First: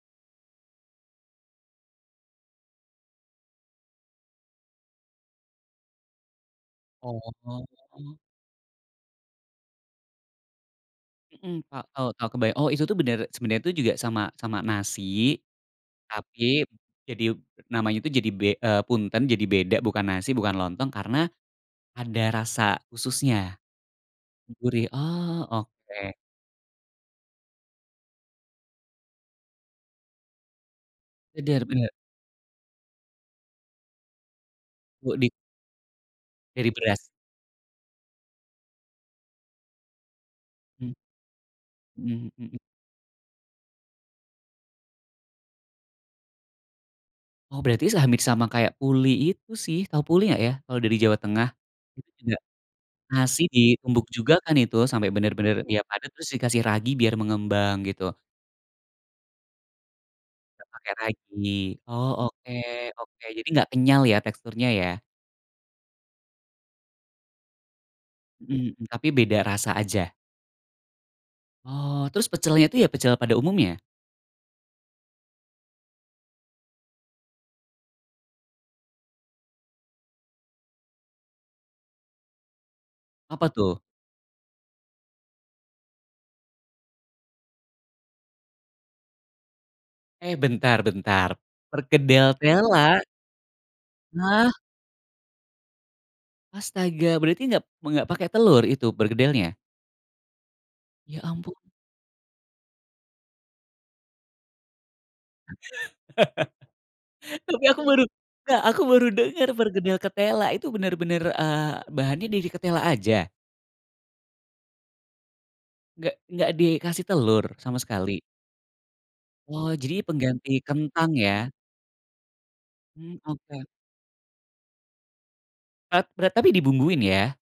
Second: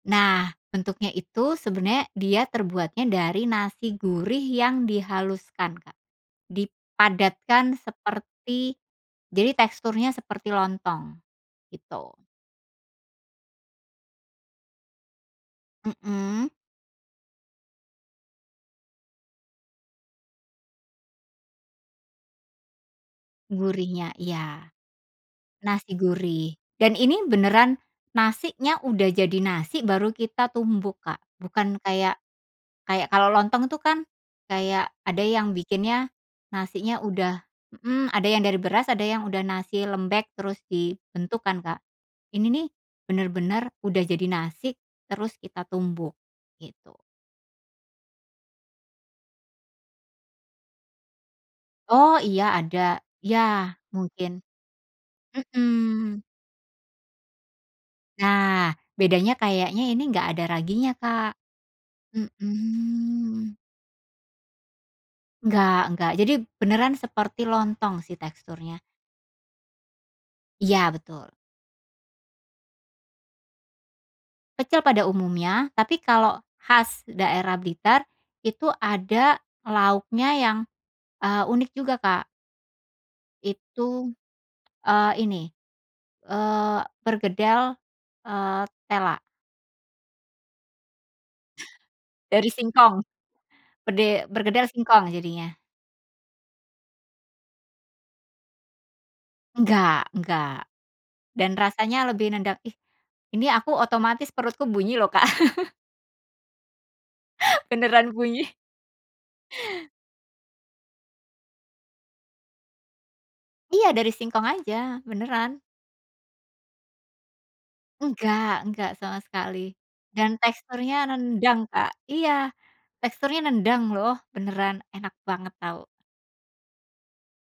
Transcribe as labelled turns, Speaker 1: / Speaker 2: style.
Speaker 1: Nah, bentuknya itu sebenarnya dia terbuatnya dari nasi gurih yang dihaluskan Kak.
Speaker 2: Oh.
Speaker 1: Dipadatkan seperti jadi teksturnya seperti lontong.
Speaker 2: Hmm Kak, tahu
Speaker 1: Gitu.
Speaker 2: tahu kebay oh itu tuh benar, sebenarnya juga sama sama nasi,
Speaker 1: Mhm.
Speaker 2: tapi, jadi namanya itu jadi be eee, punten, jadi beda bukan nasi bukan lontong karena, ada rasa khususnya.
Speaker 1: Gurihnya. Iya.
Speaker 2: Gurih. Oh,
Speaker 1: Nasi
Speaker 2: oke.
Speaker 1: gurih. Dan ini beneran nasinya udah jadi nasi, baru kita tumbuk Kak.
Speaker 2: Benar
Speaker 1: Bukan
Speaker 2: benar.
Speaker 1: kayak kayak kalau lontong tuh kan, kayak
Speaker 2: Oh
Speaker 1: ada
Speaker 2: di
Speaker 1: yang bikinnya
Speaker 2: Dari
Speaker 1: nasinya
Speaker 2: beras.
Speaker 1: udah hmm, ada yang dari beras, ada yang udah nasi lembek terus
Speaker 2: Mmm.
Speaker 1: dibentuk kan Kak.
Speaker 2: Mhm,
Speaker 1: Ini
Speaker 2: mmm.
Speaker 1: nih, benar-benar udah jadi nasi, terus kita tumbuk. Gitu.
Speaker 2: Oh berarti se hampir sama kayak pulih itu sih, tahu pulih nggak ya, kalau dari Jawa Tengah. Itu
Speaker 1: Oh,
Speaker 2: juga,
Speaker 1: iya ada. Iya,
Speaker 2: nasi ditumbuk
Speaker 1: mungkin.
Speaker 2: juga kan itu, sampai benar-benar dia padat
Speaker 1: Mmm.
Speaker 2: terus dikasih ragi biar mengembang, gitu.
Speaker 1: Nah, bedanya kayaknya ini nggak ada
Speaker 2: Enggak pake
Speaker 1: raginya Kak.
Speaker 2: ragi. Oh oke oke, jadi
Speaker 1: Hmm.
Speaker 2: nggak kenyal ya teksturnya ya?
Speaker 1: Enggak enggak. Jadi beneran seperti lontong sih
Speaker 2: Hmm
Speaker 1: teksturnya.
Speaker 2: hmm. Tapi beda rasa aja.
Speaker 1: Iya betul.
Speaker 2: Oh, terus pecelnya itu ya pecel pada umumnya?
Speaker 1: Kecil pada umumnya, tapi kalau khas daerah Blitar itu, ada lauknya yang, eee, unik juga Kak.
Speaker 2: Apa tuh?
Speaker 1: Itu, eee, ini, eee, perkedel, eee, tela.
Speaker 2: Eh bentar bentar, perkedel
Speaker 1: Dari singkong.
Speaker 2: tela?
Speaker 1: Pede
Speaker 2: Hah?
Speaker 1: perkedel singkong jadinya.
Speaker 2: Astaga, berarti enggak enggak pake telur itu perkedelnya?
Speaker 1: Enggak enggak.
Speaker 2: Ya
Speaker 1: Dan
Speaker 2: ampun.
Speaker 1: rasanya lebih nendang ih, ini aku otomatis perutku bunyi loh Kak.
Speaker 2: Tapi aku baru,
Speaker 1: Beneran bunyi.
Speaker 2: Kak, aku baru dengar perkedel ketela. Itu benar-benar, eee, bahannya dari ketela aja?
Speaker 1: Iya dari singkong aja. Beneran.
Speaker 2: Nggek nggak dikasih telur? Sama sekali?
Speaker 1: Enggak enggak sama
Speaker 2: Oh,
Speaker 1: sekali.
Speaker 2: jadi
Speaker 1: Dan
Speaker 2: pengganti
Speaker 1: teksturnya
Speaker 2: kentang ya?
Speaker 1: nendang Kak. Iya,
Speaker 2: Mmm,
Speaker 1: teksturnya
Speaker 2: oke.
Speaker 1: nendang loh, beneran, enak banget tau.
Speaker 2: E berat tapi dibumbuin ya?